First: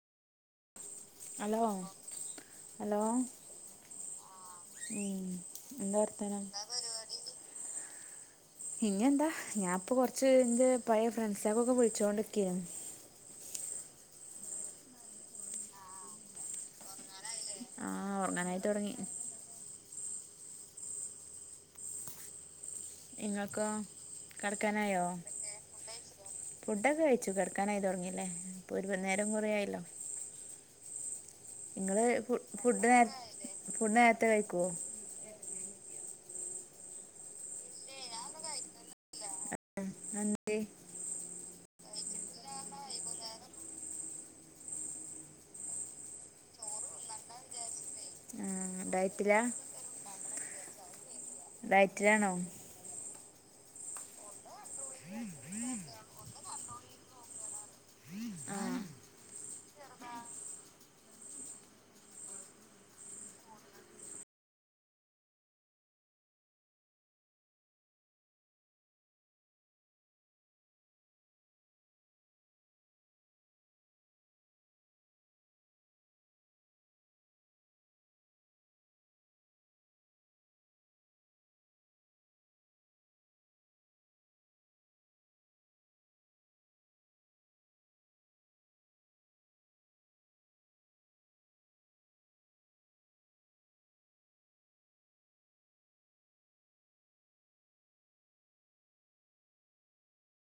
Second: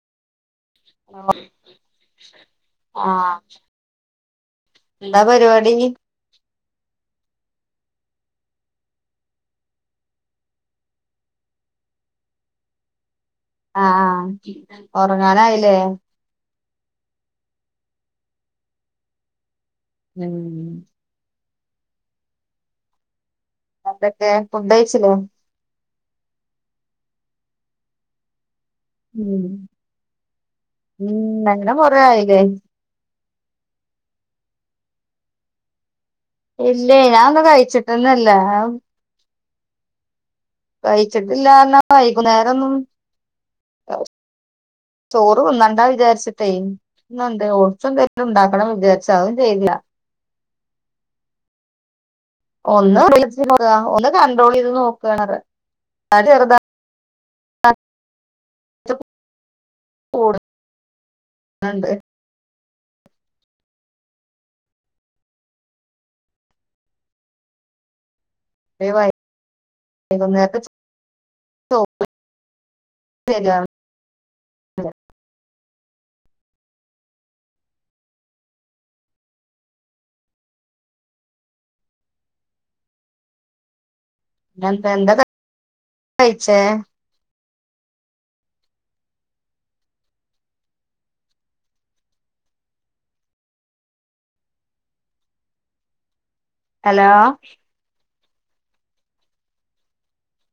[unintelligible] Hello hello ആഹ് എന്താ വർത്തനം [inaudible] ഇഞ്ഞി എന്താ ഞാൻപ്പൊ കൊറച്ച് ഇന്റെ പഴയ ഫ്രണ്ട്സക്കൊക്കെ വിളിച്ചോണ്ടിക്കേൻ ആഹ് ഒറങ്ങാനായില്ലേ? ആഹ് ഒറങ്ങാനായി തൊടങ്ങി [unintelligible] ഇങ്ങ [unintelligible] ക്കേ ഫുഡ് കഴിച്ചിലേ? ഫുഡൊക്കെ കഴിച്ചു കെടക്കാനായി തൊടങ്ങില്ലേ ഇപ്പോൾ നേരം കുറെയായല്ലോ ഉം അങ്ങനെ നിങ്ങൾ കൊറേ ആയില്ലേ ഫുഡ് നേര ഫുഡ് നേരത്തെ കഴിക്കുവോ ഇല്ലേ ഞാൻ ഒന്ന് കഴിച്ചിടൊന്നുമില്ല അതെന്തേ കഴിച്ചിട്ടില്ല പറഞ്ഞാ വൈകുന്നേരൊന്നും ചോറ് ന്നാണ്ടാ വിചാരിച്ചിട്ടേ ഇണ്ട് ഉറച്ചന്തുംണ്ടാക്ക [unintelligible] ആ പണം വിചാർച്ച ഡയറ്റിലാ ചെയ്ല്ല [unintelligible] ആയി ഒന്ന് വി ഒന്ന് കൺണ്ട്രോൾ ചെയ്ത് നോക്ക [unintelligible] [unintelligible] [unintelligible] [unintelligible] എന്താ കയിച്ചേ ഹലോ